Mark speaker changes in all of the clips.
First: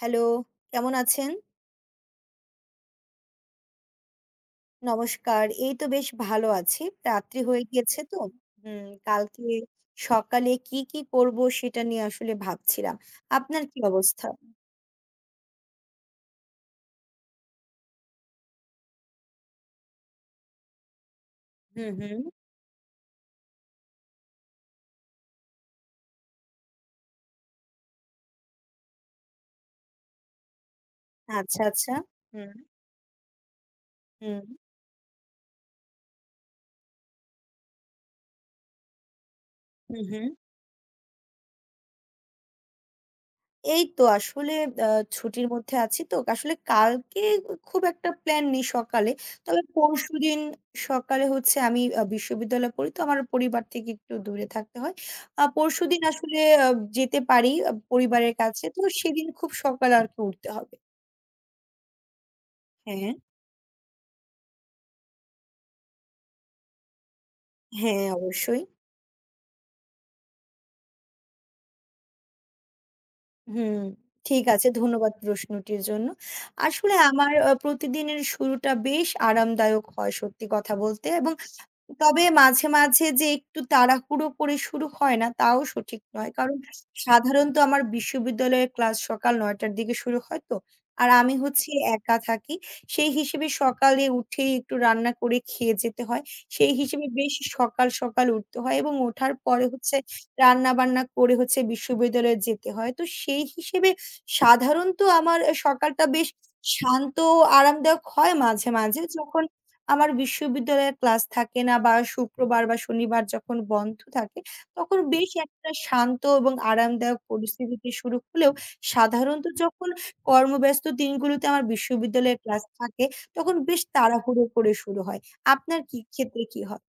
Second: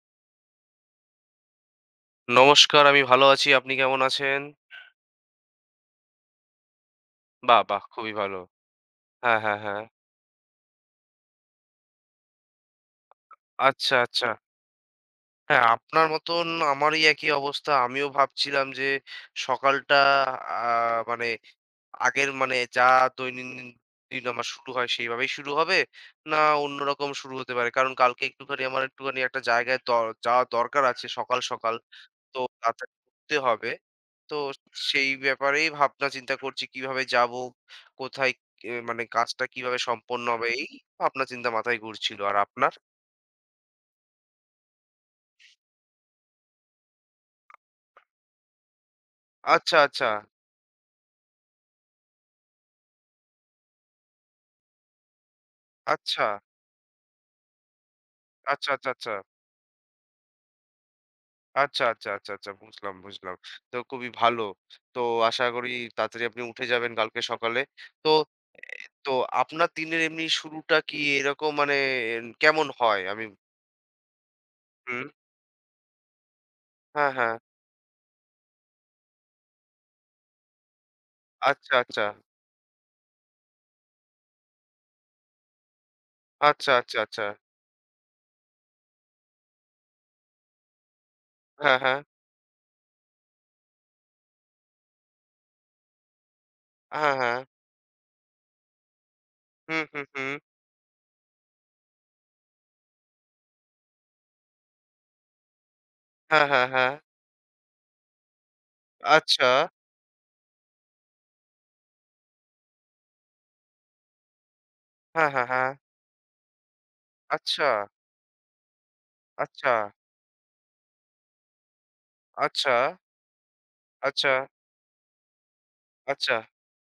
Speaker 1: Hello, কেমন আছেন?
Speaker 2: নমস্কার, আমি ভালো আছি। আপনি কেমন আছেন?
Speaker 1: নমস্কার। এই তো বেশ ভালো আছি। রাত্রি
Speaker 2: বাহ!
Speaker 1: হয়ে
Speaker 2: বাহ!
Speaker 1: গিয়েছে
Speaker 2: খুবই
Speaker 1: তো।
Speaker 2: ভালো।
Speaker 1: হুম,
Speaker 2: হ্যাঁ,
Speaker 1: কালকে
Speaker 2: হ্যাঁ, হ্যাঁ।
Speaker 1: সকালে কি করব সেটা নিয়ে আসলে ভাবছিলাম। আপনার কি
Speaker 2: আচ্ছা,
Speaker 1: অবস্থা?
Speaker 2: আচ্ছা। হ্যাঁ, আপনার মতন আমারই একই অবস্থা। আমিও ভাবছিলাম যে সকালটা আ মানে
Speaker 1: হুম, হুম।
Speaker 2: আগের মানে যা দৈনন্দিন দিন আমার শুরু হয় সেইভাবেই শুরু হবে, না অন্যরকম শুরু হতে পারে। কারণ কালকে একটুখানি আমার একটুখানি একটা জায়গায় যাওয়া দরকার আছে সকাল,
Speaker 1: আচ্ছা,
Speaker 2: সকাল।
Speaker 1: আচ্ছা।
Speaker 2: তো
Speaker 1: হুম,
Speaker 2: তাড়াতাড়ি করতে হবে। তো
Speaker 1: হুম,
Speaker 2: সেই ব্যাপারেই ভাবনা চিন্তা করছি কিভাবে যাব, কোথায় মানে কাজটা কিভাবে
Speaker 1: হুম,
Speaker 2: সম্পন্ন
Speaker 1: হুম।
Speaker 2: হবে এই ভাবনা চিন্তা মাথায় ঘুরছিল। আর আপনার?
Speaker 1: এই তো আসলে আ ছুটির মধ্যে আছি তো। আসলে কালকে খুব একটা প্ল্যান নেই সকালে। তবে
Speaker 2: আচ্ছা, আচ্ছা,
Speaker 1: পরশুদিন সকালে হচ্ছে আমি বিশ্ববিদ্যালয়ে পড়ি তো আমার পরিবার থেকে একটু দূরে থাকতে হয়। পরশুদিন
Speaker 2: আচ্ছা,
Speaker 1: আসলে আ যেতে পারি পরিবারের কাছে।
Speaker 2: আচ্ছা,
Speaker 1: তো
Speaker 2: আচ্ছা, আচ্ছা,
Speaker 1: সেদিন খুব সকালে আরকি উঠতে হবে।
Speaker 2: আচ্ছা, আচ্ছা, আচ্ছা, আচ্ছা বুঝলাম,
Speaker 1: হ্যাঁ,
Speaker 2: বুঝলাম। তো খুবই ভালো। তো আশা করি তাড়াতাড়ি আপনি উঠে যাবেন কালকে সকালে।
Speaker 1: হ্যাঁ
Speaker 2: তো
Speaker 1: অবশ্যই।
Speaker 2: তো আপনার দিনের এমনি শুরুটা কি এরকম মানে কেমন হয়? আমি
Speaker 1: হুম, ঠিক আছে।
Speaker 2: হুম,
Speaker 1: ধন্যবাদ প্রশ্নটির জন্য। আসলে
Speaker 2: হ্যাঁ,
Speaker 1: আমার
Speaker 2: হ্যাঁ।
Speaker 1: প্রতিদিনের শুরুটা বেশ আরামদায়ক হয় সত্যি কথা বলতে। এবং
Speaker 2: আচ্ছা, আচ্ছা,
Speaker 1: তবে মাঝে, মাঝে যে একটু তাড়াহুড়ো করে শুরু হয় না তাও সঠিক নয়। কারণ
Speaker 2: আচ্ছা, আচ্ছা, আচ্ছা।
Speaker 1: সাধারণত আমার বিশ্ববিদ্যালয়ের ক্লাস সকাল ৯টার টার দিকে শুরু হয় তো। আর আমি হচ্ছি
Speaker 2: হ্যাঁ, হ্যাঁ,
Speaker 1: একা থাকি। সেই হিসেবে সকালে উঠেই একটু রান্না করে খেয়ে যেতে হয়। সেই হিসেবে
Speaker 2: হ্যাঁ,
Speaker 1: বেশ
Speaker 2: হ্যাঁ।
Speaker 1: সকাল, সকাল উঠতে হয় এবং ওঠার পরে
Speaker 2: হুম,
Speaker 1: হচ্ছে
Speaker 2: হুম, হুম।
Speaker 1: রান্না-বান্না করে হচ্ছে বিশ্ববিদ্যালয়ে যেতে হয়। তো সেই হিসেবে সাধারণত আমার এ সকালটা বেশ
Speaker 2: হ্যাঁ, হ্যাঁ, হ্যাঁ।
Speaker 1: শান্ত ও আরামদায়ক হয় মাঝে, মাঝে। যখন
Speaker 2: আচ্ছা।
Speaker 1: আমার বিশ্ববিদ্যালয়ের ক্লাস থাকে না বা শুক্রবার বা শনিবার যখন বন্ধ থাকে, তখন
Speaker 2: হ্যাঁ,
Speaker 1: বেশ
Speaker 2: হ্যাঁ, হ্যাঁ।
Speaker 1: একটা শান্ত এবং আরামদায়ক
Speaker 2: আচ্ছা,
Speaker 1: পরিস্থিতিতে শুরু হলেও সাধারণত
Speaker 2: আচ্ছা,
Speaker 1: যখন কর্মব্যস্ত দিনগুলোতে আমার বিশ্ববিদ্যালয়ের ক্লাস
Speaker 2: আচ্ছা,
Speaker 1: থাকে, তখন বেশ
Speaker 2: আচ্ছা,
Speaker 1: তাড়াহুড়ো করে শুরু হয়। আপনার কি
Speaker 2: আচ্ছা।
Speaker 1: ক্ষেত্রে কি হয়?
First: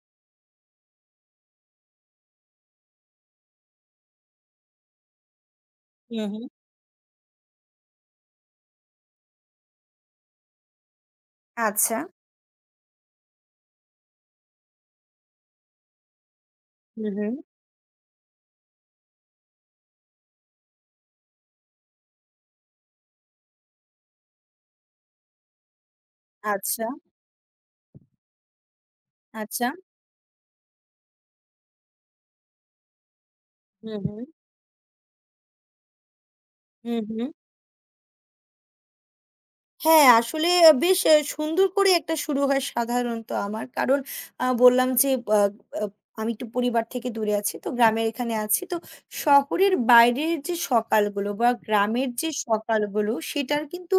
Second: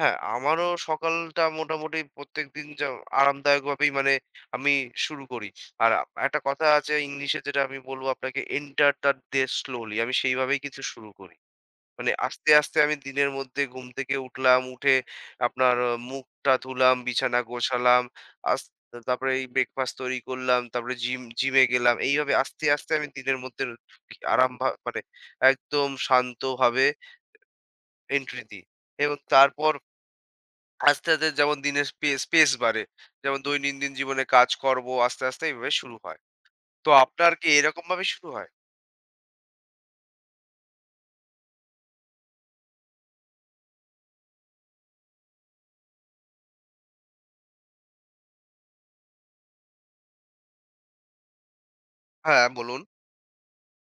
Speaker 2: হ্যাঁ, আমারও সকালটা মোটামুটি প্রত্যেকদিন যা আরামদায়কভাবেই মানে আমি শুরু করি। আর
Speaker 1: হুম,
Speaker 2: একটা
Speaker 1: হুম।
Speaker 2: কথা আছে ইংলিশে যেটা আমি বলব আপনাকে, "Enter the day slowly" আমি সেইভাবেই কিন্তু শুরু করি।
Speaker 1: আচ্ছা।
Speaker 2: মানে আস্তে, আস্তে আমি দিনের মধ্যে ঘুম থেকে উঠলাম, উঠে আপনার মুখটা ধুলাম,
Speaker 1: হুম, হুম।
Speaker 2: বিছানা গোছালাম। আস তারপরে এই ব্রেকফাস্ট তৈরি করলাম। তারপরে জিমে গেলাম। এইভাবে আস্তে, আস্তে আমি দিনের মধ্যে আরাম ভা মানে একদম
Speaker 1: আচ্ছা,
Speaker 2: শান্তভাবে এন্ট্রি দিই। এবং
Speaker 1: আচ্ছা।
Speaker 2: তারপর আস্তে, আস্তে যেমন দিনের স্পেস বাড়ে। যেমন দৈনন্দিন
Speaker 1: হুম, হুম।
Speaker 2: জীবনে কাজকর্ম আস্তে, আস্তে এইভাবে শুরু হয়। তো
Speaker 1: হুম, হুম।
Speaker 2: আপনার কি এরকমভাবে শুরু হয়?
Speaker 1: হ্যাঁ, আসলে বেশ সুন্দর করে একটা শুরু হয় সাধারণত আমার। কারণ বললাম যে আ আ আমি একটু পরিবার থেকে দূরে আছি। তো গ্রামের এখানে আছি। তো শহরের বাইরের যে সকালগুলো বা গ্রামের যে
Speaker 2: হ্যাঁ, বলুন।
Speaker 1: সকালগুলো সেটার কিন্তু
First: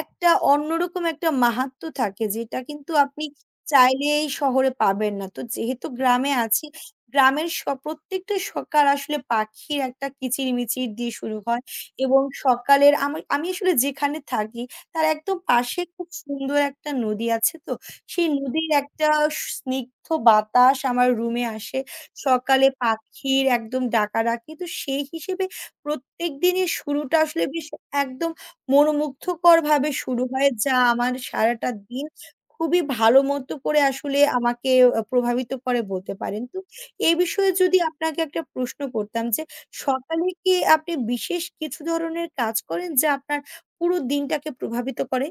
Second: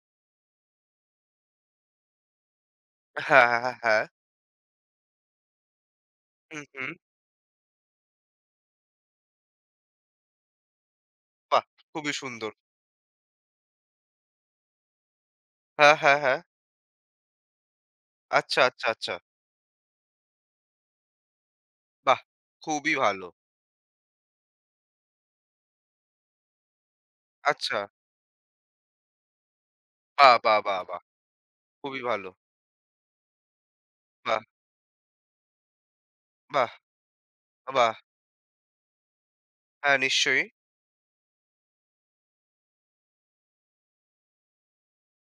Speaker 1: একটা অন্যরকম একটা মাহাত্ম্য থাকে যেটা কিন্তু আপনি
Speaker 2: হ্যাঁ, হ্যাঁ, হ্যাঁ।
Speaker 1: চাইলেই শহরে পাবেন না। তো যেহেতু গ্রামে
Speaker 2: হুম,
Speaker 1: আছি,
Speaker 2: হুম।
Speaker 1: গ্রামের স প্রত্যেকটা সকাল আসলে পাখির একটা কিচিরমিচির দিয়ে শুরু হয়
Speaker 2: বাহ! খুবই
Speaker 1: এবং
Speaker 2: সুন্দর।
Speaker 1: সকালের আমি আমি আসলে যেখানে থাকি তার একদম পাশে
Speaker 2: হ্যাঁ,
Speaker 1: খুব
Speaker 2: হ্যাঁ, হ্যাঁ।
Speaker 1: সুন্দর একটা নদী আছে তো। সেই
Speaker 2: আচ্ছা,
Speaker 1: নদীর
Speaker 2: আচ্ছা,
Speaker 1: একটা
Speaker 2: আচ্ছা।
Speaker 1: স্নিগ্ধ বাতাস আমার রুমে আসে।
Speaker 2: বাহ!
Speaker 1: সকালে
Speaker 2: খুবই ভালো।
Speaker 1: পাখির একদম ডাকাডাকি। তো সেই হিসেবে প্রত্যেকদিনের শুরুটা আসলে বেশ
Speaker 2: আচ্ছা।
Speaker 1: একদম মনোমুগ্ধকরভাবে শুরু
Speaker 2: বাহ,
Speaker 1: হয়,
Speaker 2: বাহ,
Speaker 1: যা
Speaker 2: বাহ, বাহ!
Speaker 1: আমার সারাটা
Speaker 2: খুবই
Speaker 1: দিন
Speaker 2: ভালো।
Speaker 1: খুবই ভালো মতো করে আসলে
Speaker 2: বাহ,
Speaker 1: আমাকে প্রভাবিত করে বলতে পারেন। তো
Speaker 2: বাহ,
Speaker 1: এই বিষয়ে যদি
Speaker 2: বাহ!
Speaker 1: আপনাকে একটা প্রশ্ন করতাম যে,
Speaker 2: হ্যাঁ,
Speaker 1: সকালে
Speaker 2: নিশ্চয়ই।
Speaker 1: কি আপনি বিশেষ কিছু ধরনের কাজ করেন যা আপনার পুরো দিনটাকে প্রভাবিত করে।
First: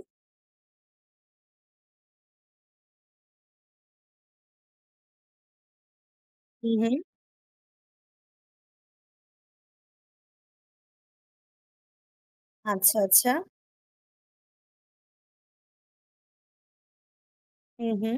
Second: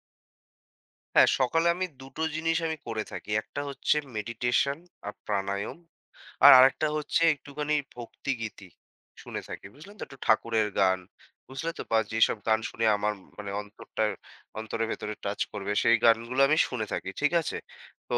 Speaker 2: হ্যাঁ, সকালে আমি ২ টো জিনিস আমি করে থাকি। একটা হচ্ছে মেডিটেশন আর প্রাণায়াম। আর
Speaker 1: হুম,
Speaker 2: আরেকটা
Speaker 1: হুম।
Speaker 2: হচ্ছে একটুখানি ভক্তিগীতি শুনে থাকি। বুঝলেন তো? একটু ঠাকুরের গান। বুঝলে তো? বা যেসব গান শুনে
Speaker 1: আচ্ছা,
Speaker 2: আমার
Speaker 1: আচ্ছা।
Speaker 2: মানে অন্তরটা অন্তরের ভেতরে টাচ করবে সেই গানগুলো আমি শুনে থাকি। ঠিক আছে?
Speaker 1: হুম,
Speaker 2: তো
Speaker 1: হুম।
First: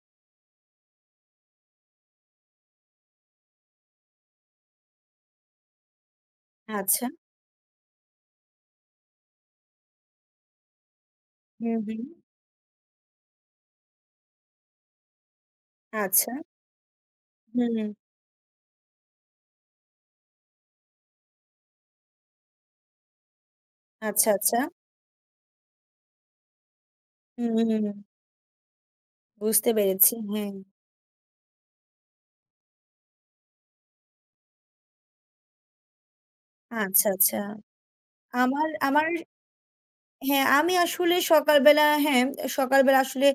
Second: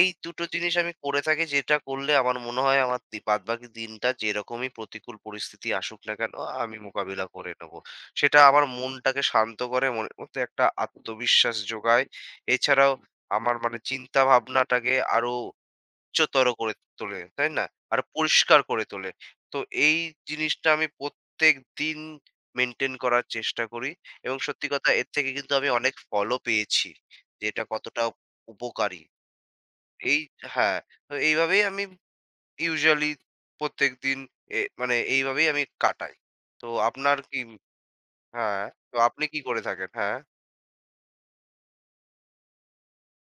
Speaker 2: এই দুটো জিনিস আমি করে থাকি যেটা করলে আমার মনে হয় আমার বাদবাকি দিনটা যেরকমই প্রতিকূল পরিস্থিতি আসুক না কেন আমি
Speaker 1: আচ্ছা।
Speaker 2: মোকাবিলা করে নেব। সেটা আমার মনটাকে শান্ত করে, মনের মধ্যে একটা আত্মবিশ্বাস
Speaker 1: হুম, হুম।
Speaker 2: যোগায়। এছাড়াও আমার মানে চিন্তা ভাবনাটাকে আরো
Speaker 1: আচ্ছা।
Speaker 2: উচ্চতর করে তোলে, তাই না?
Speaker 1: হুম, হুম।
Speaker 2: আরো পরিষ্কার করে তোলে। তো এই জিনিসটা আমি প্রত্যেকদিন মেইনটেইন করার চেষ্টা করি
Speaker 1: আচ্ছা,
Speaker 2: এবং
Speaker 1: আচ্ছা।
Speaker 2: সত্যি কথা এর থেকে কিন্তু আমি অনেক ফলও পেয়েছি যে
Speaker 1: হুম।
Speaker 2: এটা
Speaker 1: হুম হুম,
Speaker 2: কতটা উপকারী।
Speaker 1: বুঝতে পেরেছি।
Speaker 2: এই
Speaker 1: হ্যাঁ।
Speaker 2: হ্যাঁ, তো এইভাবেই আমি ইউজুয়ালি প্রত্যেকদিন মানে এইভাবেই আমি কাটাই। তো
Speaker 1: আচ্ছা,
Speaker 2: আপনার
Speaker 1: আচ্ছা।
Speaker 2: কি হ্যাঁ,
Speaker 1: আমার
Speaker 2: তো
Speaker 1: আমার
Speaker 2: আপনি কি করে থাকেন? হ্যাঁ।
Speaker 1: হ্যাঁ, আমি আসলে সকালবেলা হ্যাঁ, সকালবেলা আসলে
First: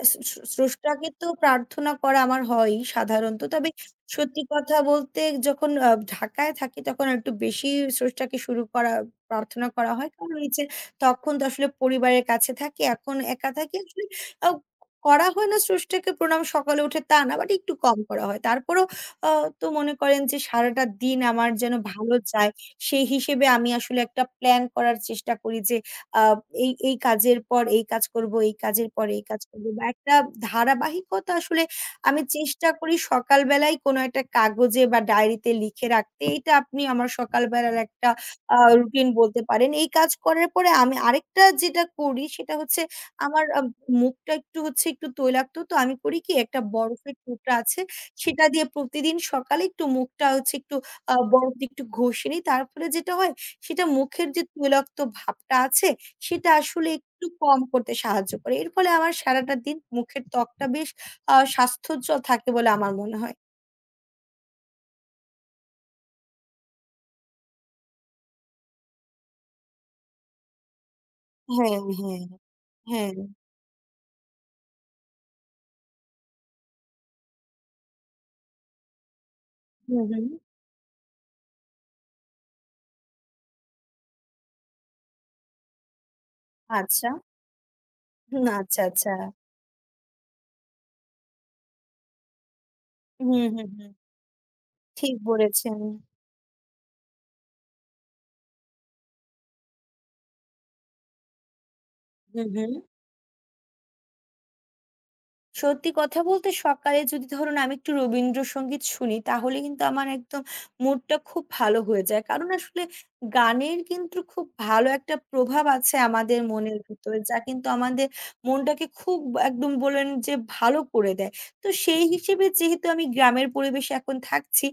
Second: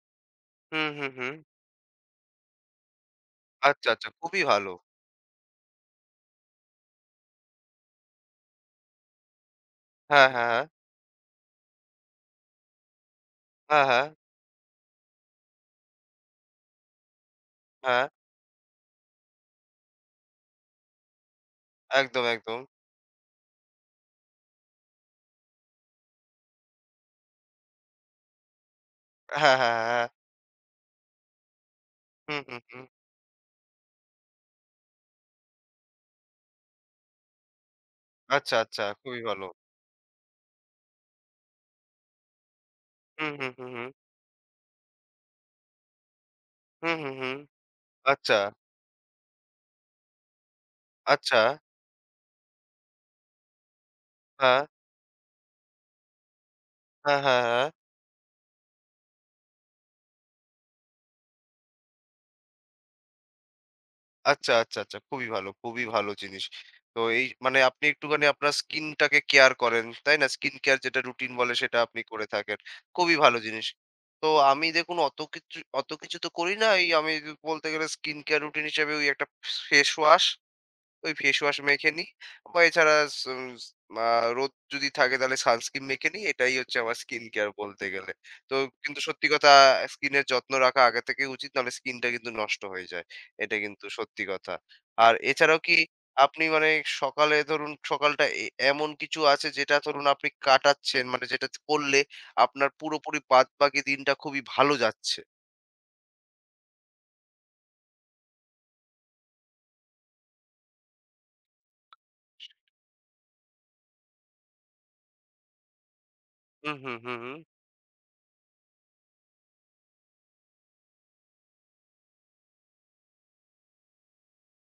Speaker 1: আ স স
Speaker 2: হুম,
Speaker 1: স্রষ্টাকে
Speaker 2: হুম,
Speaker 1: তো
Speaker 2: হুম।
Speaker 1: প্রার্থনা করা আমার হয়ই সাধারণত। তবে
Speaker 2: আচ্ছা, আচ্ছা
Speaker 1: সত্যি
Speaker 2: খুবই ভালো।
Speaker 1: কথা বলতে যখন ঢাকায় থাকি তখন আর একটু বেশি স্রষ্টাকে শুরু করা প্রার্থনা করা হয়।
Speaker 2: হ্যাঁ,
Speaker 1: কারণ
Speaker 2: হ্যাঁ, হ্যাঁ,
Speaker 1: নিচে তখন তো আসলে পরিবারের কাছে থাকি। এখন একা থাকি
Speaker 2: হ্যাঁ,
Speaker 1: আসলে
Speaker 2: হ্যাঁ,
Speaker 1: আ করা হয় না স্রষ্টাকে প্রণাম সকালে উঠে তা না, বাট একটু কম
Speaker 2: হ্যাঁ,
Speaker 1: করা হয়। তারপরেও আ তো মনে করেন যে সারাটা দিন আমার যেন ভালো
Speaker 2: একদম,
Speaker 1: যায়
Speaker 2: একদম।
Speaker 1: সেই হিসেবে আমি আসলে একটা প্ল্যান করার চেষ্টা করি যে আ এই কাজের পর এই কাজ করব, এই কাজের পর এই কাজ
Speaker 2: হ্যাঁ,
Speaker 1: করব
Speaker 2: হ্যাঁ,
Speaker 1: বা
Speaker 2: হ্যাঁ, হ্যাঁ,
Speaker 1: একটা ধারাবাহিকতা আসলে আমি
Speaker 2: হুম, হুম,
Speaker 1: চেষ্টা
Speaker 2: হুম।
Speaker 1: করি সকালবেলায় কোনো একটা কাগজে বা ডায়েরিতে লিখে রাখতে। এইটা আপনি আমার সকালবেলার একটা
Speaker 2: আচ্ছা, আচ্ছা
Speaker 1: রুটিন
Speaker 2: খুবই
Speaker 1: বলতে
Speaker 2: ভালো।
Speaker 1: পারেন। এই কাজ করার পরে আমি আরেকটা যেটা করি সেটা হচ্ছে
Speaker 2: হুম,
Speaker 1: আমার
Speaker 2: হুম, হুম, হুম,
Speaker 1: মুখটা একটু হচ্ছে একটু তৈলাক্ত তো আমি করি কি একটা
Speaker 2: হুম, হুম,
Speaker 1: বরফের
Speaker 2: হুম।
Speaker 1: টুকরা আছে
Speaker 2: আচ্ছা,
Speaker 1: সেটা দিয়ে প্রতিদিন সকালে একটু মুখটা হচ্ছে একটু
Speaker 2: আচ্ছা।
Speaker 1: বরফ দিয়ে একটু ঘষে নিই। তার ফলে যেটা হয় সেটা মুখের যে
Speaker 2: হ্যাঁ,
Speaker 1: তৈলাক্ত ভাবটা আছে সেটা আসলে
Speaker 2: হ্যাঁ,
Speaker 1: একটু
Speaker 2: হ্যাঁ,
Speaker 1: কম
Speaker 2: হ্যাঁ।
Speaker 1: করতে সাহায্য করে। এর ফলে আমার সারাটা দিন মুখের ত্বকটা বেশ স্বাস্থ্যোজ্জ্বল থাকে বলে আমার মনে হয়।
Speaker 2: আচ্ছা, আচ্ছা, আচ্ছা। খুবই ভালো, খুবই ভালো জিনিস। তো এই মানে আপনি একটুখানি আপনার স্কিনটাকে কেয়ার করেন, তাই না? স্কিন কেয়ার যেটা রুটিন বলে সেটা
Speaker 1: হ্যাঁ,
Speaker 2: আপনি
Speaker 1: হ্যাঁ,
Speaker 2: করে থাকেন।
Speaker 1: হ্যাঁ।
Speaker 2: খুবই ভালো জিনিস। তো আমি দেখুন অত কিছু তো করি না। এই আমি বলতে গেলে স্কিন কেয়ার রুটিন হিসেবে ওই একটা face
Speaker 1: hmm,
Speaker 2: wash
Speaker 1: hmm.
Speaker 2: Face wash মেখে নিই বা এছাড়া স স আ রোদ যদি থাকে তাহলে সানস্ক্রিন মেখে নিই। এটাই হচ্ছে আমার
Speaker 1: আচ্ছা।
Speaker 2: স্কিন কেয়ার বলতে গেলে।
Speaker 1: হুম,
Speaker 2: তো
Speaker 1: আচ্ছা,
Speaker 2: কিন্তু
Speaker 1: আচ্ছা।
Speaker 2: সত্যি কথা স্কিনের যত্ন রাখা আগে থেকেই উচিত। নাহলে স্কিনটা কিন্তু নষ্ট হয়ে যায়।
Speaker 1: হুম,
Speaker 2: এটা
Speaker 1: হুম,
Speaker 2: কিন্তু
Speaker 1: হুম।
Speaker 2: সত্যি কথা। আর
Speaker 1: ঠিক
Speaker 2: এছাড়াও কি
Speaker 1: বলেছেন।
Speaker 2: আপনি মানে সকালে ধরুন সকালটা এমন কিছু আছে যেটা ধরুন আপনি কাটাচ্ছেন মানে যেটা করলে
Speaker 1: হুম,
Speaker 2: আপনার
Speaker 1: হুম।
Speaker 2: পুরোপুরি বাদবাকি দিনটা খুবই ভালো যাচ্ছে?
Speaker 1: সত্যি কথা বলতে সকালে যদি ধরুন আমি একটু রবীন্দ্রসঙ্গীত শুনি তাহলে কিন্তু আমার একদম মুডটা খুব ভালো হয়ে যায়। কারণ আসলে গানের কিন্তু খুব ভালো একটা প্রভাব আছে আমাদের
Speaker 2: হুম,
Speaker 1: মনের
Speaker 2: হুম, হুম,
Speaker 1: ভিতরে
Speaker 2: হুম।
Speaker 1: যা কিন্তু আমাদের মনটাকে খুব একদম বললেন যে ভালো করে দেয়। তো সেই হিসেবে যেহেতু আমি গ্রামের পরিবেশে এখন থাকছি,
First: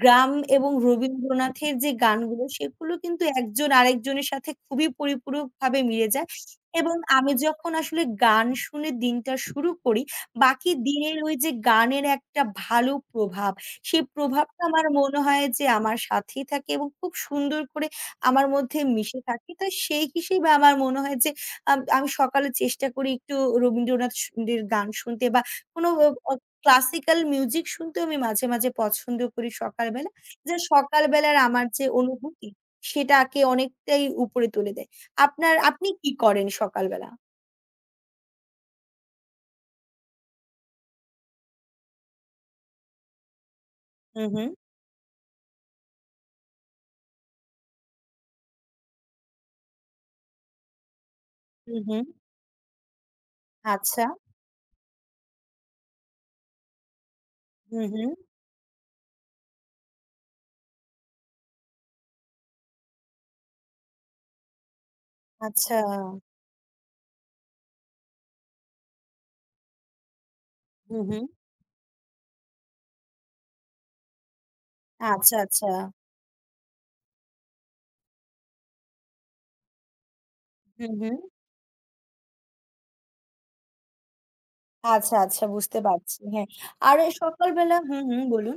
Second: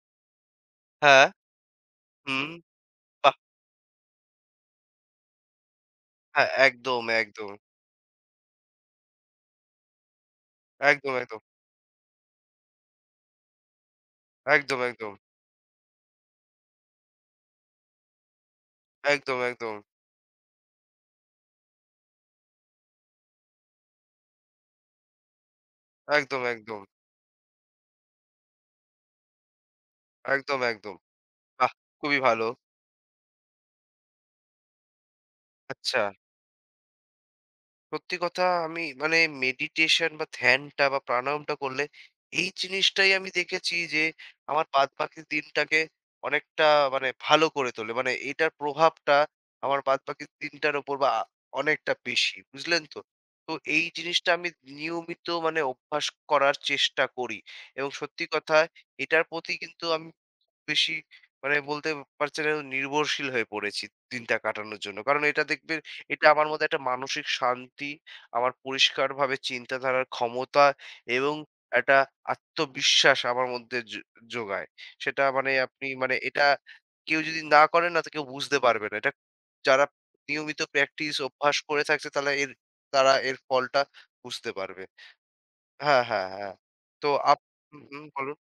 Speaker 1: গ্রাম এবং
Speaker 2: হ্যাঁ,
Speaker 1: রবীন্দ্রনাথের যে গানগুলো
Speaker 2: হুম।
Speaker 1: সেগুলো কিন্তু
Speaker 2: বাহ!
Speaker 1: একজন আরেকজনের সাথে খুবই পরিপূরকভাবে মিলে যায়
Speaker 2: হ্যাঁ,
Speaker 1: এবং
Speaker 2: একদম,
Speaker 1: আমি
Speaker 2: একদম।
Speaker 1: যখন আসলে গান শুনে দিনটা শুরু করি বাকি
Speaker 2: একদম,
Speaker 1: দিনের ওই
Speaker 2: একদম।
Speaker 1: যে গানের একটা ভালো প্রভাব, সেই প্রভাবটা
Speaker 2: একদম,
Speaker 1: আমার
Speaker 2: একদম।
Speaker 1: মনে হয় যে আমার সাথেই থাকে এবং খুব সুন্দর করে আমার মধ্যে মিশে
Speaker 2: একদম,
Speaker 1: থাকে। তো
Speaker 2: একদম।
Speaker 1: সেই হিসেবে আমার মনে হয় যে আমি সকালে চেষ্টা করি একটু রবীন্দ্রনাথ স দের গান শুনতে বা কোনো অ অ
Speaker 2: একদম, একদম।
Speaker 1: ক্লাসিক্যাল মিউজিক শুনতেও আমি মাঝে, মাঝে পছন্দ করি সকালবেলা। যে
Speaker 2: একদম, একদম।
Speaker 1: সকালবেলার আমার
Speaker 2: বাহ!
Speaker 1: যে
Speaker 2: খুবই ভালো।
Speaker 1: অনুভূতি সেটাকে অনেকটাই উপরে তুলে দেয়। আপনার আপনি
Speaker 2: আচ্ছা,
Speaker 1: কি করেন সকালবেলা?
Speaker 2: সত্যি কথা আমি মানে মেডিটেশন বা ধ্যানটা বা প্রাণায়ামটা করলে এই জিনিসটাই আমি দেখেছি যে
Speaker 1: হু, হু।
Speaker 2: আমার বাদবাকি দিনটাকে অনেকটা মানে ভালো করে তোলে। মানে এটার প্রভাবটা আমার বাদবাকি দিনটার উপর বা
Speaker 1: হু,
Speaker 2: অনেকটা
Speaker 1: হু।
Speaker 2: বেশি। বুঝলেন তো? তো এই
Speaker 1: আচ্ছা।
Speaker 2: জিনিসটা আমি নিয়মিত মানে অভ্যাস করার চেষ্টা করি
Speaker 1: হু,
Speaker 2: এবং
Speaker 1: হু।
Speaker 2: সত্যি কথা এটার প্রতি কিন্তু আমি বেশি মানে বলতে পারছেন একদম নির্ভরশীল হয়ে পড়েছি দিনটা কাটানোর জন্য। কারণ এটা
Speaker 1: আচ্ছা।
Speaker 2: দেখবেন এটা আমার মধ্যে একটা মানসিক শান্তি, আমার পরিষ্কারভাবে চিন্তাধারার ক্ষমতা
Speaker 1: হুম, হুম।
Speaker 2: এবং একটা আত্মবিশ্বাস আমার মধ্যে যোগায়। সেটা
Speaker 1: আচ্ছা,
Speaker 2: মানে
Speaker 1: আচ্ছা।
Speaker 2: আপনি মানে এটা কেউ যদি না করেন না তো কেউ বুঝতে পারবে না। এটা যারা নিয়মিত
Speaker 1: হুম,
Speaker 2: প্র্যাকটিস
Speaker 1: হুম।
Speaker 2: অভ্যাস করে থাকছে তাহলে এর তারা এর ফলটা বুঝতে পারবে।
Speaker 1: আচ্ছা, আচ্ছা বুঝতে
Speaker 2: হ্যাঁ,
Speaker 1: পারছি।
Speaker 2: হ্যাঁ,
Speaker 1: হ্যাঁ।
Speaker 2: হ্যাঁ।
Speaker 1: আর
Speaker 2: তো
Speaker 1: এই
Speaker 2: আপ
Speaker 1: সকালবেলা
Speaker 2: হুম, হুম,
Speaker 1: হুম, হুম
Speaker 2: বলুন।
Speaker 1: বলুন।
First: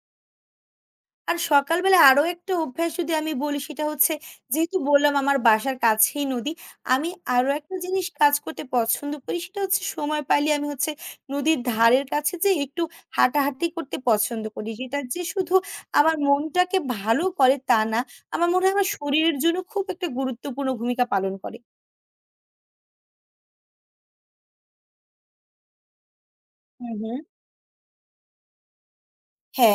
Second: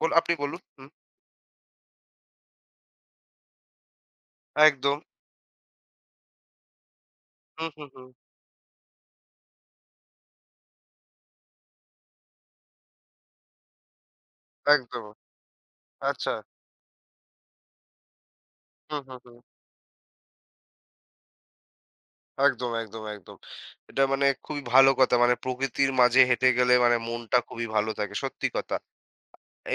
Speaker 2: আপনি বলুন। হুম,
Speaker 1: আর সকালবেলা আরো একটা অভ্যাস যদি আমি বলি সেটা হচ্ছে যেহেতু
Speaker 2: একদম।
Speaker 1: বললাম আমার বাসার কাছেই নদী। আমি আরো
Speaker 2: হুম,
Speaker 1: একটা
Speaker 2: হুম,
Speaker 1: জিনিস
Speaker 2: হুম।
Speaker 1: কাজ করতে পছন্দ করি সেটা হচ্ছে সময় পাইলে আমি হচ্ছে নদীর ধারের কাছে যেয়ে একটু হাঁটাহাঁটি করতে পছন্দ করি। যেটা
Speaker 2: একদম।
Speaker 1: যে শুধু আমার
Speaker 2: আচ্ছা।
Speaker 1: মনটাকে ভালো করে তা না। আমার মনে হয় আমার
Speaker 2: হুম, হুম, হুম।
Speaker 1: শরীরের জন্য খুব একটা গুরুত্বপূর্ণ ভূমিকা পালন করে।
Speaker 2: একদম, একদম, একদম। এটা মানে খুবই ভালো কথা। মানে প্রকৃতির মাঝে হেঁটে গেলে
Speaker 1: হুম,
Speaker 2: মানে
Speaker 1: হুম।
Speaker 2: মনটা খুবই ভালো থাকে। সত্যি কথা।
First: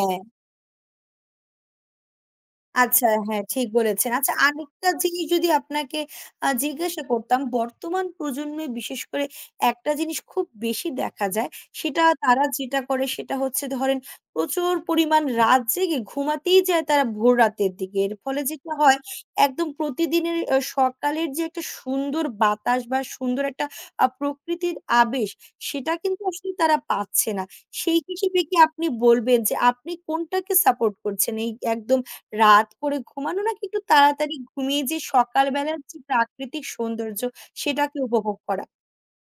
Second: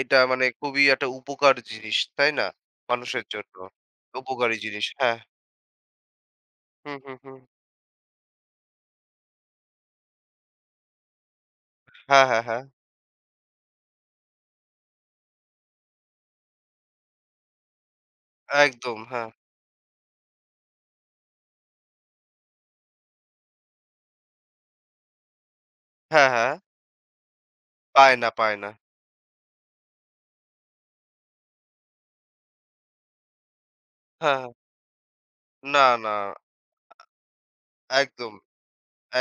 Speaker 2: এটা মানে খুবই একটা উপকার জিনিস, তাই না?
Speaker 1: আচ্ছা
Speaker 2: মানুষের
Speaker 1: হ্যাঁ,
Speaker 2: জন্য।
Speaker 1: ঠিক বলেছেন। আচ্ছা
Speaker 2: উপকারী জিনিস।
Speaker 1: আরেকটা
Speaker 2: হ্যাঁ।
Speaker 1: জিনিস যদি আপনাকে
Speaker 2: হুম,
Speaker 1: জিজ্ঞাসা
Speaker 2: হুম, হুম।
Speaker 1: করতাম, বর্তমান প্রজন্মে বিশেষ করে একটা জিনিস খুব বেশি দেখা যায়। সেটা
Speaker 2: হ্যাঁ, হ্যাঁ,
Speaker 1: তারা
Speaker 2: হ্যাঁ।
Speaker 1: যেটা করে সেটা হচ্ছে ধরেন প্রচুর পরিমাণ রাত জেগে ঘুমাতেই যায় তারা ভোর রাতের দিকে। এর ফলে যেটা
Speaker 2: একদম।
Speaker 1: হয়
Speaker 2: হ্যাঁ।
Speaker 1: একদম প্রতিদিনের সকালের যে একটা সুন্দর বাতাস বা সুন্দর একটা প্রকৃতির আবেশ সেটা কিন্তু
Speaker 2: হ্যাঁ,
Speaker 1: আসলে
Speaker 2: হ্যাঁ।
Speaker 1: তারা পাচ্ছে না। সেই
Speaker 2: পায় না,
Speaker 1: হিসেবে
Speaker 2: পায়
Speaker 1: কি
Speaker 2: না।
Speaker 1: আপনি বলবেন যে আপনি কোনটাকে সাপোর্ট করছেন? এই একদম রাত করে ঘুমানো নাকি একটু তাড়াতাড়ি
Speaker 2: হ্যাঁ, হ্যাঁ।
Speaker 1: ঘুমিয়ে যে সকালবেলার
Speaker 2: না,
Speaker 1: যে
Speaker 2: না।
Speaker 1: প্রাকৃতিক সৌন্দর্য সেটাকে
Speaker 2: একদম।
Speaker 1: উপভোগ করা?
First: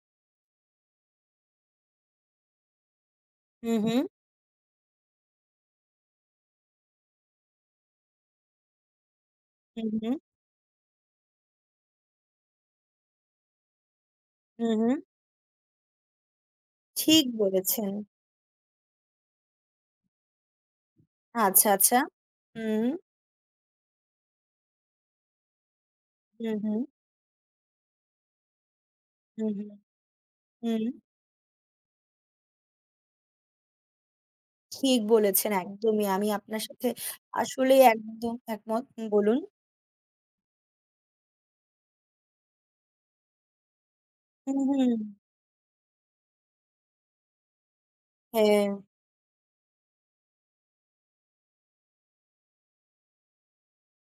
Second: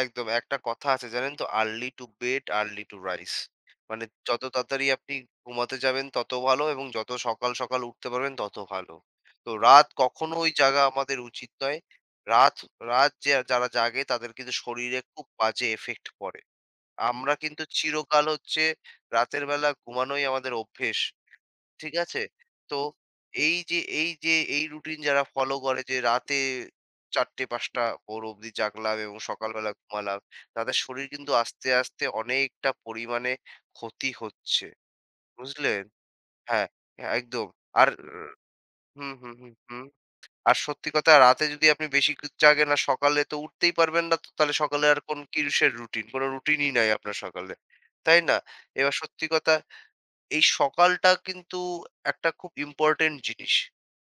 Speaker 2: একদম। একটা কথা আছে জানেন তো? "Early to bed, early to rise"
Speaker 1: হু, হু,
Speaker 2: মানে যত তাড়াতাড়ি আপনি ঘুমাতে যাবেন তত ভালো এবং যত সকাল, সকাল উঠতে পারবেন তত ভালো। তো
Speaker 1: হু,
Speaker 2: রাত
Speaker 1: হু,
Speaker 2: কখনোই জাগা আমাদের উচিত নয়। রাত রাত যে যারা জাগে তাদের কিন্তু
Speaker 1: হু, হু।
Speaker 2: শরীরে খুব বাজে এফেক্ট পড়ে।
Speaker 1: ঠিক
Speaker 2: আমরা কিন্তু
Speaker 1: বলেছেন।
Speaker 2: চিরকাল হচ্ছে রাতের বেলা ঘুমানোই আমাদের অভ্যেস।
Speaker 1: আচ্ছা,
Speaker 2: ঠিক
Speaker 1: আচ্ছা।
Speaker 2: আছে? তো
Speaker 1: হুম,
Speaker 2: এই যে এই রুটিন যারা ফলো করে যে রাতে
Speaker 1: হু, হু,
Speaker 2: ৪:০০-৫:০০ ভোর অবধি জাগলাম এবং
Speaker 1: হু, হু,
Speaker 2: সকালবেলা ঘুমালাম, তাদের
Speaker 1: হুম।
Speaker 2: শরীর কিন্তু আস্তে, আস্তে অনেকটা পরিমাণে ক্ষতি হচ্ছে।
Speaker 1: ঠিক বলেছেন
Speaker 2: বুঝলেন?
Speaker 1: একদমই। আমি আপনার
Speaker 2: হ্যাঁ,
Speaker 1: সাথে
Speaker 2: হ্যাঁ, একদম।
Speaker 1: আসলেই
Speaker 2: আর
Speaker 1: একদম একমত। হুম,
Speaker 2: হুম, হুম,
Speaker 1: বলুন।
Speaker 2: হুম, হুম। আর সত্যি কথা রাতে যদি আপনি বেশি জাগেন আর সকালে তো উঠতেই পারবেন না, তো
Speaker 1: হু,
Speaker 2: তাহলে
Speaker 1: হু।
Speaker 2: সকালে আর কোন কিসের রুটিন? কোন রুটিনই নাই আপনার সকালে। তাই না?
Speaker 1: হ্যাঁ।
Speaker 2: এবার সত্যি কথা এই সকালটা কিন্তু একটা খুব ইম্পোর্টেন্ট জিনিস।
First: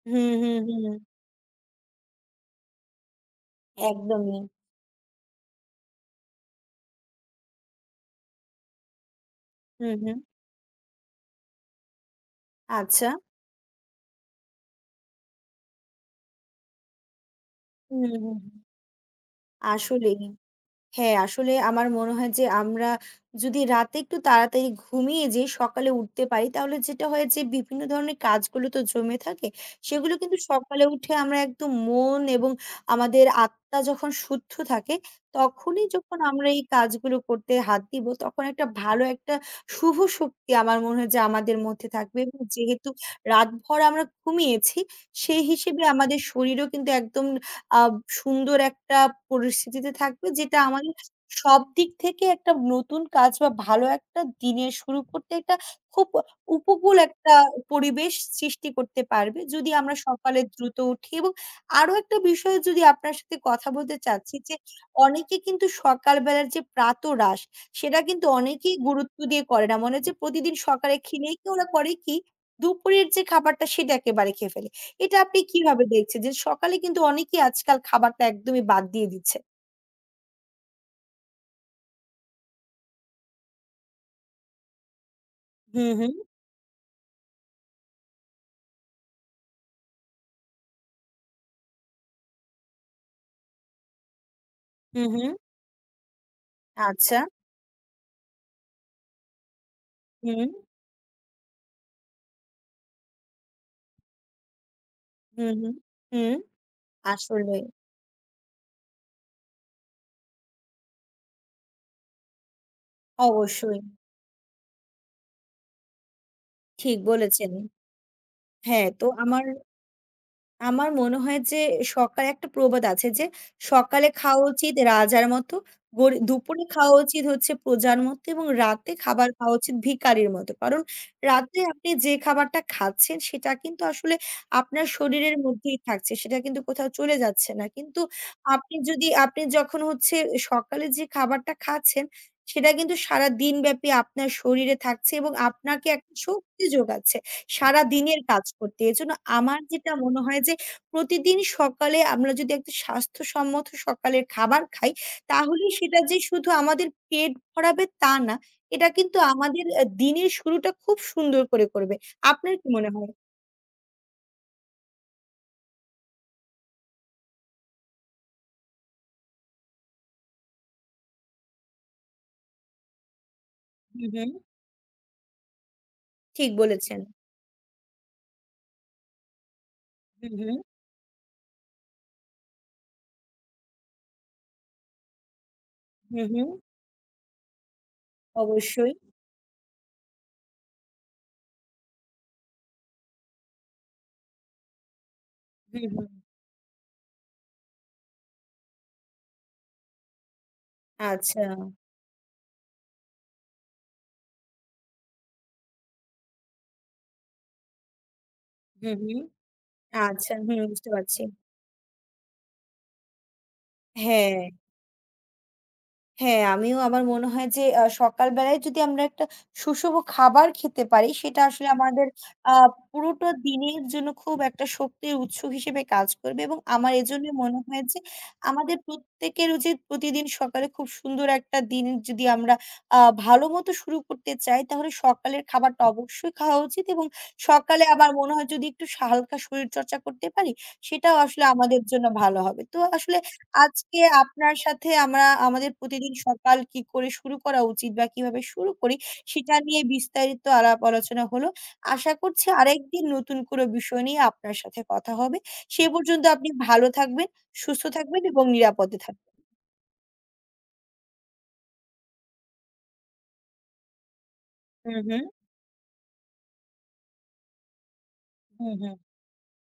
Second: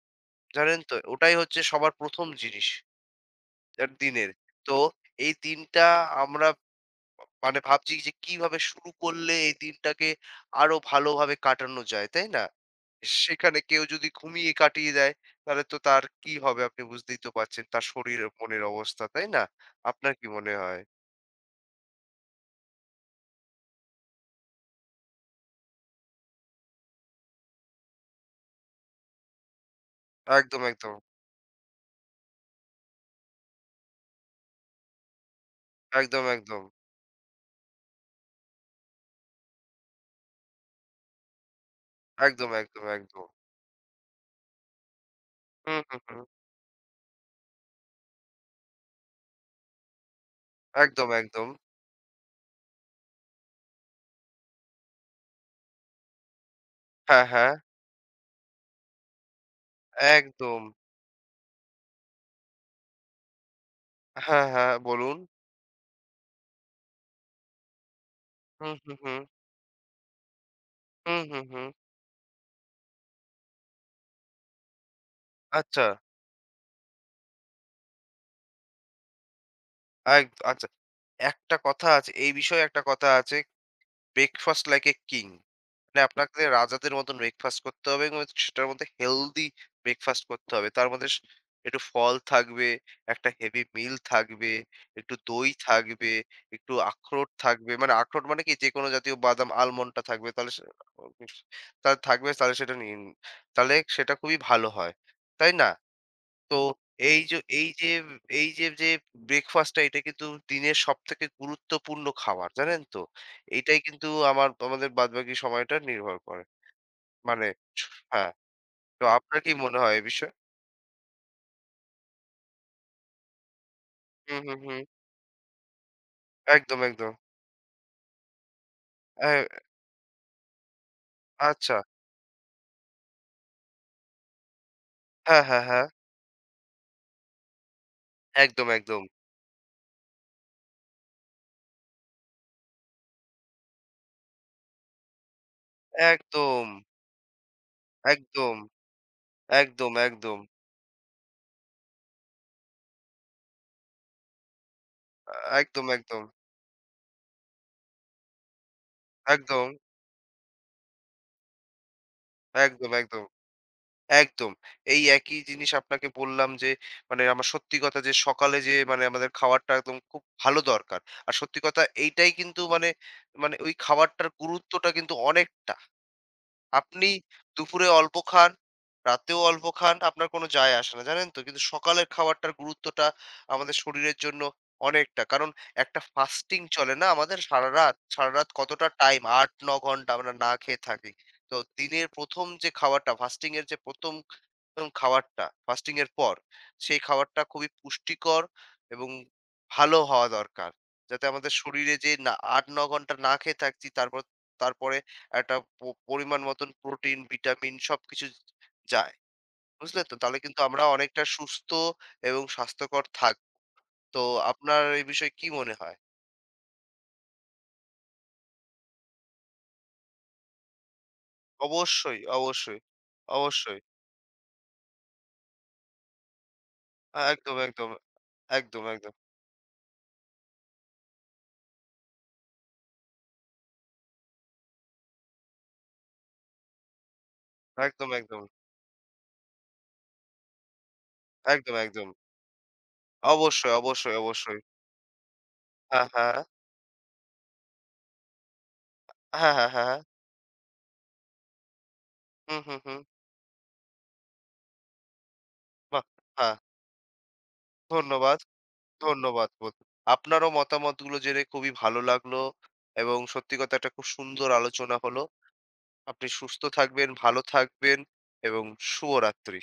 Speaker 1: হু, হু,
Speaker 2: জানেন
Speaker 1: হু।
Speaker 2: তো? ওটাই হচ্ছে সবার ১ম জিনিস দিনের।
Speaker 1: একদমই।
Speaker 2: তো এই দিনটা আমরা মানে ভাবছি যে কিভাবে শুরু করলে এই
Speaker 1: হু,
Speaker 2: দিনটাকে
Speaker 1: হু।
Speaker 2: আরো ভালোভাবে কাটানো যায়, তাই না?
Speaker 1: আচ্ছা।
Speaker 2: সেখানে কেউ যদি ঘুমিয়ে কাটিয়ে দেয়, তাহলে তো তার কি হবে আপনি বুঝতেই তো পারছেন তার
Speaker 1: হু, হু,
Speaker 2: শরীর ও
Speaker 1: হু।
Speaker 2: মনের অবস্থা, তাই না? আপনার
Speaker 1: আসলেই।
Speaker 2: কি মনে হয়?
Speaker 1: হ্যাঁ, আসলে আমার মনে হয় যে আমরা যদি রাতে একটু তাড়াতাড়ি ঘুমিয়ে যেয়ে সকালে উঠতে পারি তাহলে যেটা হয় যে বিভিন্ন ধরনের কাজগুলো তো জমে থাকে। সেগুলো কিন্তু
Speaker 2: একদম,
Speaker 1: সকালে
Speaker 2: একদম।
Speaker 1: উঠে আমরা একদম মন এবং আমাদের আত্মা যখন শুদ্ধ থাকে তখনই যখন
Speaker 2: একদম,
Speaker 1: আমরা এই
Speaker 2: একদম।
Speaker 1: কাজগুলো করতে হাত দিব তখন একটা ভালো একটা শুভ শক্তি আমার মনে হয় যে আমাদের মধ্যে থাকবে এবং
Speaker 2: একদম, একদম,
Speaker 1: যেহেতু
Speaker 2: একদম।
Speaker 1: রাতভর আমরা ঘুমিয়েছি সেই
Speaker 2: হুম,
Speaker 1: হিসেবে
Speaker 2: হুম, হুম।
Speaker 1: আমাদের শরীরও কিন্তু একদম আ সুন্দর একটা পরিস্থিতিতে থাকবে যেটা আমাদের
Speaker 2: একদম, একদম।
Speaker 1: সব দিক থেকে একটা নতুন কাজ বা ভালো একটা দিনের শুরু করতে একটা খুব উপকূল
Speaker 2: হ্যাঁ,
Speaker 1: একটা
Speaker 2: হ্যাঁ।
Speaker 1: পরিবেশ সৃষ্টি করতে পারবে। যদি আমরা সকালে
Speaker 2: একদম।
Speaker 1: দ্রুত উঠি এবং আরো একটা বিষয়ে যদি আপনার সাথে কথা বলতে চাচ্ছি
Speaker 2: হ্যাঁ,
Speaker 1: যে
Speaker 2: হ্যাঁ, বলুন।
Speaker 1: অনেকে কিন্তু সকালবেলার যে প্রাতরাশ সেটা কিন্তু
Speaker 2: হুম,
Speaker 1: অনেকেই
Speaker 2: হুম, হুম।
Speaker 1: গুরুত্ব দিয়ে করে না। মনে হচ্ছে প্রতিদিন সকালে
Speaker 2: হুম,
Speaker 1: খেলেই
Speaker 2: হুম,
Speaker 1: কি ওরা
Speaker 2: হুম।
Speaker 1: করে কি দুপুরের যে খাবারটা সেটা একেবারে খেয়ে ফেলে। এটা আপনি কিভাবে
Speaker 2: আচ্ছা।
Speaker 1: দেখছেন? যে সকালে কিন্তু অনেকেই আজকাল খাবারটা একদমই বাদ দিয়ে দিচ্ছে।
Speaker 2: এক আচ্ছা। একটা কথা আছে, এই বিষয়ে একটা কথা আছে ব্রেকফাস্ট লাইক এ কিং।
Speaker 1: হুম,
Speaker 2: মানে
Speaker 1: হুম,
Speaker 2: আপনাকে রাজাদের মতন ব্রেকফাস্ট করতে হবে এবং সেটার মধ্যে হেলদি ব্রেকফাস্ট করতে হবে। তার মধ্যে একটু ফল থাকবে, একটা হেভি মিল থাকবে,
Speaker 1: হুম,
Speaker 2: একটু
Speaker 1: হুম।
Speaker 2: দই থাকবে, একটু
Speaker 1: আচ্ছা।
Speaker 2: আখরোট থাকবে। মানে আখরোট মানে কি যেকোনো জাতীয় বাদাম আলমন্ডটা থাকবে
Speaker 1: হুম,
Speaker 2: তাহলে সে তাহলে থাকবে তাহলে সেটা নিন। তাহলে সেটা খুবই ভালো হয়। তাই
Speaker 1: হুম,
Speaker 2: না?
Speaker 1: হুম, হুম।
Speaker 2: তো এই যে
Speaker 1: আসলেই,
Speaker 2: এই যে এই যে যে ব্রেকফাস্টটা এটা কিন্তু দিনের সবথেকে গুরুত্বপূর্ণ খাবার জানেন তো?
Speaker 1: অবশ্যই।
Speaker 2: এটাই কিন্তু আমার আমাদের বাদবাকি সময়টা নির্ভর করে।
Speaker 1: ঠিক
Speaker 2: মানে
Speaker 1: বলেছেন।
Speaker 2: হ্যাঁ,
Speaker 1: হ্যাঁ,
Speaker 2: তো
Speaker 1: তো
Speaker 2: আপনার
Speaker 1: আমার
Speaker 2: কি মনে হয় এ বিষয়ে?
Speaker 1: আমার মনে হয় যে সকালে একটা প্রবাদ আছে যে, "সকালে
Speaker 2: হুম,
Speaker 1: খাওয়া
Speaker 2: হুম,
Speaker 1: উচিত
Speaker 2: হুম।
Speaker 1: রাজার মতো, গরি দুপুরে
Speaker 2: একদম,
Speaker 1: খাওয়া
Speaker 2: একদম।
Speaker 1: উচিত হচ্ছে প্রজার মতো এবং রাতে খাবার
Speaker 2: অ্যা
Speaker 1: খাওয়া উচিত ভিখারির মতো।" কারণ রাতে
Speaker 2: আচ্ছা।
Speaker 1: আপনি যে খাবারটা খাচ্ছেন সেটা কিন্তু আসলে আপনার শরীরের
Speaker 2: হ্যাঁ, হ্যাঁ,
Speaker 1: মধ্যেই
Speaker 2: হ্যাঁ।
Speaker 1: থাকছে। সেটা কিন্তু কোথাও চলে যাচ্ছে না। কিন্তু
Speaker 2: একদম, একদম।
Speaker 1: আপনি যখন হচ্ছে সকালে যে খাবারটা খাচ্ছেন, সেটা কিন্তু সারাদিনব্যাপী আপনার শরীরে থাকছে এবং আপনাকে একটা শক্তি
Speaker 2: একদম,
Speaker 1: যোগাচ্ছে। সারাদিনের কাজ
Speaker 2: একদম,
Speaker 1: করতে। এজন্য আমার
Speaker 2: একদম,
Speaker 1: যেটা মনে
Speaker 2: একদম।
Speaker 1: হয় যে প্রতিদিন সকালে আমরা যদি একটা স্বাস্থ্যসম্মত সকালের খাবার খাই,
Speaker 2: আ
Speaker 1: তাহলে
Speaker 2: একদম,
Speaker 1: সেটা যে
Speaker 2: একদম।
Speaker 1: শুধু আমাদের পেট ভরাবে তা না। এটা কিন্তু আমাদের
Speaker 2: একদম,
Speaker 1: দিনের শুরুটা খুব সুন্দর করে করবে। আপনার কি মনে
Speaker 2: একদম,
Speaker 1: হয়?
Speaker 2: একদম। একদম। এই একই জিনিস আপনাকে বললাম যে, মানে আমার সত্যি কথা যে সকালে যে মানে আমাদের খাবারটা একদম খুব ভালো দরকার। আর সত্যি কথা এইটাই কিন্তু মানে, মানে ওই
Speaker 1: হুম,
Speaker 2: খাবারটার
Speaker 1: হুম।
Speaker 2: গুরুত্বটা কিন্তু অনেকটা।
Speaker 1: ঠিক বলেছেন।
Speaker 2: আপনি দুপুরে অল্প খান, রাতেও অল্প খান, আপনার
Speaker 1: হুম,
Speaker 2: কোনো
Speaker 1: হুম।
Speaker 2: যায় আসে না। জানেন তো? কিন্তু সকালের খাবারটার গুরুত্বটা আমাদের শরীরের জন্য অনেকটা। কারণ একটা
Speaker 1: হুম, হুম।
Speaker 2: ফাস্টিং চলে না আমাদের সারারাত। সারারাত কতটা
Speaker 1: অবশ্যই।
Speaker 2: টাইম ৮-৯ ঘন্টা আমরা না খেয়ে থাকি। তো দিনের ১ম যে খাবারটা, ফাস্টিং এর যে ১ম এবং খাবারটা
Speaker 1: হুম,
Speaker 2: ফাস্টিং
Speaker 1: হুম।
Speaker 2: এর পর, সেই খাবারটা খুবই পুষ্টিকর এবং ভালো হওয়া দরকার। যাতে
Speaker 1: আচ্ছা।
Speaker 2: আমাদের শরীরে যে না ৮-৯ ঘন্টা না খেয়ে থাকছি তারপর তারপরে একটা পরিমাণ মতন প্রোটিন, ভিটামিন সবকিছু
Speaker 1: হুম,
Speaker 2: যায়।
Speaker 1: হুম।
Speaker 2: বুঝলে তো?
Speaker 1: আচ্ছা।
Speaker 2: তাহলে কিন্তু
Speaker 1: হুম,
Speaker 2: আমরা
Speaker 1: বুঝতে পারছি।
Speaker 2: অনেকটা সুস্থ এবং স্বাস্থ্যকর থাকব। তো
Speaker 1: হ্যাঁ।
Speaker 2: আপনার এই বিষয়ে কি মনে হয়?
Speaker 1: হ্যাঁ, আমিও আমার মনে হয় যে সকালবেলায় যদি আমরা একটা সুষম খাবার খেতে পারি সেটা আসলে আমাদের
Speaker 2: অবশ্যই,
Speaker 1: আ
Speaker 2: অবশ্যই,
Speaker 1: পুরোটা
Speaker 2: অবশ্যই।
Speaker 1: দিনের জন্য খুব একটা শক্তির উৎস হিসেবে কাজ করবে এবং আমার এজন্য
Speaker 2: একদম,
Speaker 1: মনে হয়
Speaker 2: একদম,
Speaker 1: যে আমাদের
Speaker 2: একদম, একদম,
Speaker 1: প্রত্যেকের উচিত প্রতিদিন সকালে খুব সুন্দর একটা দিন যদি আমরা আ ভালোমতো শুরু করতে চাই তাহলে সকালের খাবারটা অবশ্যই খাওয়া উচিত এবং সকালে
Speaker 2: একদম,
Speaker 1: আবার মনে
Speaker 2: একদম,
Speaker 1: হয় যদি একটু হালকা শরীরচর্চা করতে পারি সেটাও আসলে
Speaker 2: একদম,
Speaker 1: আমাদের জন্য
Speaker 2: একদম।
Speaker 1: ভালো হবে। তো আসলে
Speaker 2: অবশ্যই,
Speaker 1: আজকে
Speaker 2: অবশ্যই,
Speaker 1: আপনার
Speaker 2: অবশ্যই।
Speaker 1: সাথে আমরা আমাদের
Speaker 2: হ্যাঁ,
Speaker 1: প্রতিদিন
Speaker 2: হ্যাঁ।
Speaker 1: সকাল কি করে শুরু করা উচিত বা কিভাবে শুরু করি
Speaker 2: হ্যাঁ,
Speaker 1: সেটা
Speaker 2: হ্যাঁ,
Speaker 1: নিয়ে
Speaker 2: হ্যাঁ, হ্যাঁ।
Speaker 1: বিস্তারিত আলাপ আলোচনা হলো। আশা করছি
Speaker 2: হুম, হুম, হুম।
Speaker 1: আরেকদিন নতুন কোনো বিষয় নিয়ে আপনার সাথে কথা হবে। সে
Speaker 2: বাহ!
Speaker 1: পর্যন্ত আপনি
Speaker 2: হ্যাঁ,
Speaker 1: ভালো থাকবেন, সুস্থ থাকবেন
Speaker 2: ধন্যবাদ,
Speaker 1: এবং নিরাপদে থাকবেন।
Speaker 2: ধন্যবাদ বন্ধু। আপনারও মতামতগুলো জেনে খুবই ভালো লাগলো এবং সত্যি কথা একটা খুব সুন্দর
Speaker 1: হুম,
Speaker 2: আলোচনা
Speaker 1: হুম।
Speaker 2: হলো। আপনি সুস্থ থাকবেন, ভালো থাকবেন এবং
Speaker 1: হুম, হুম।
Speaker 2: শুভরাত্রি।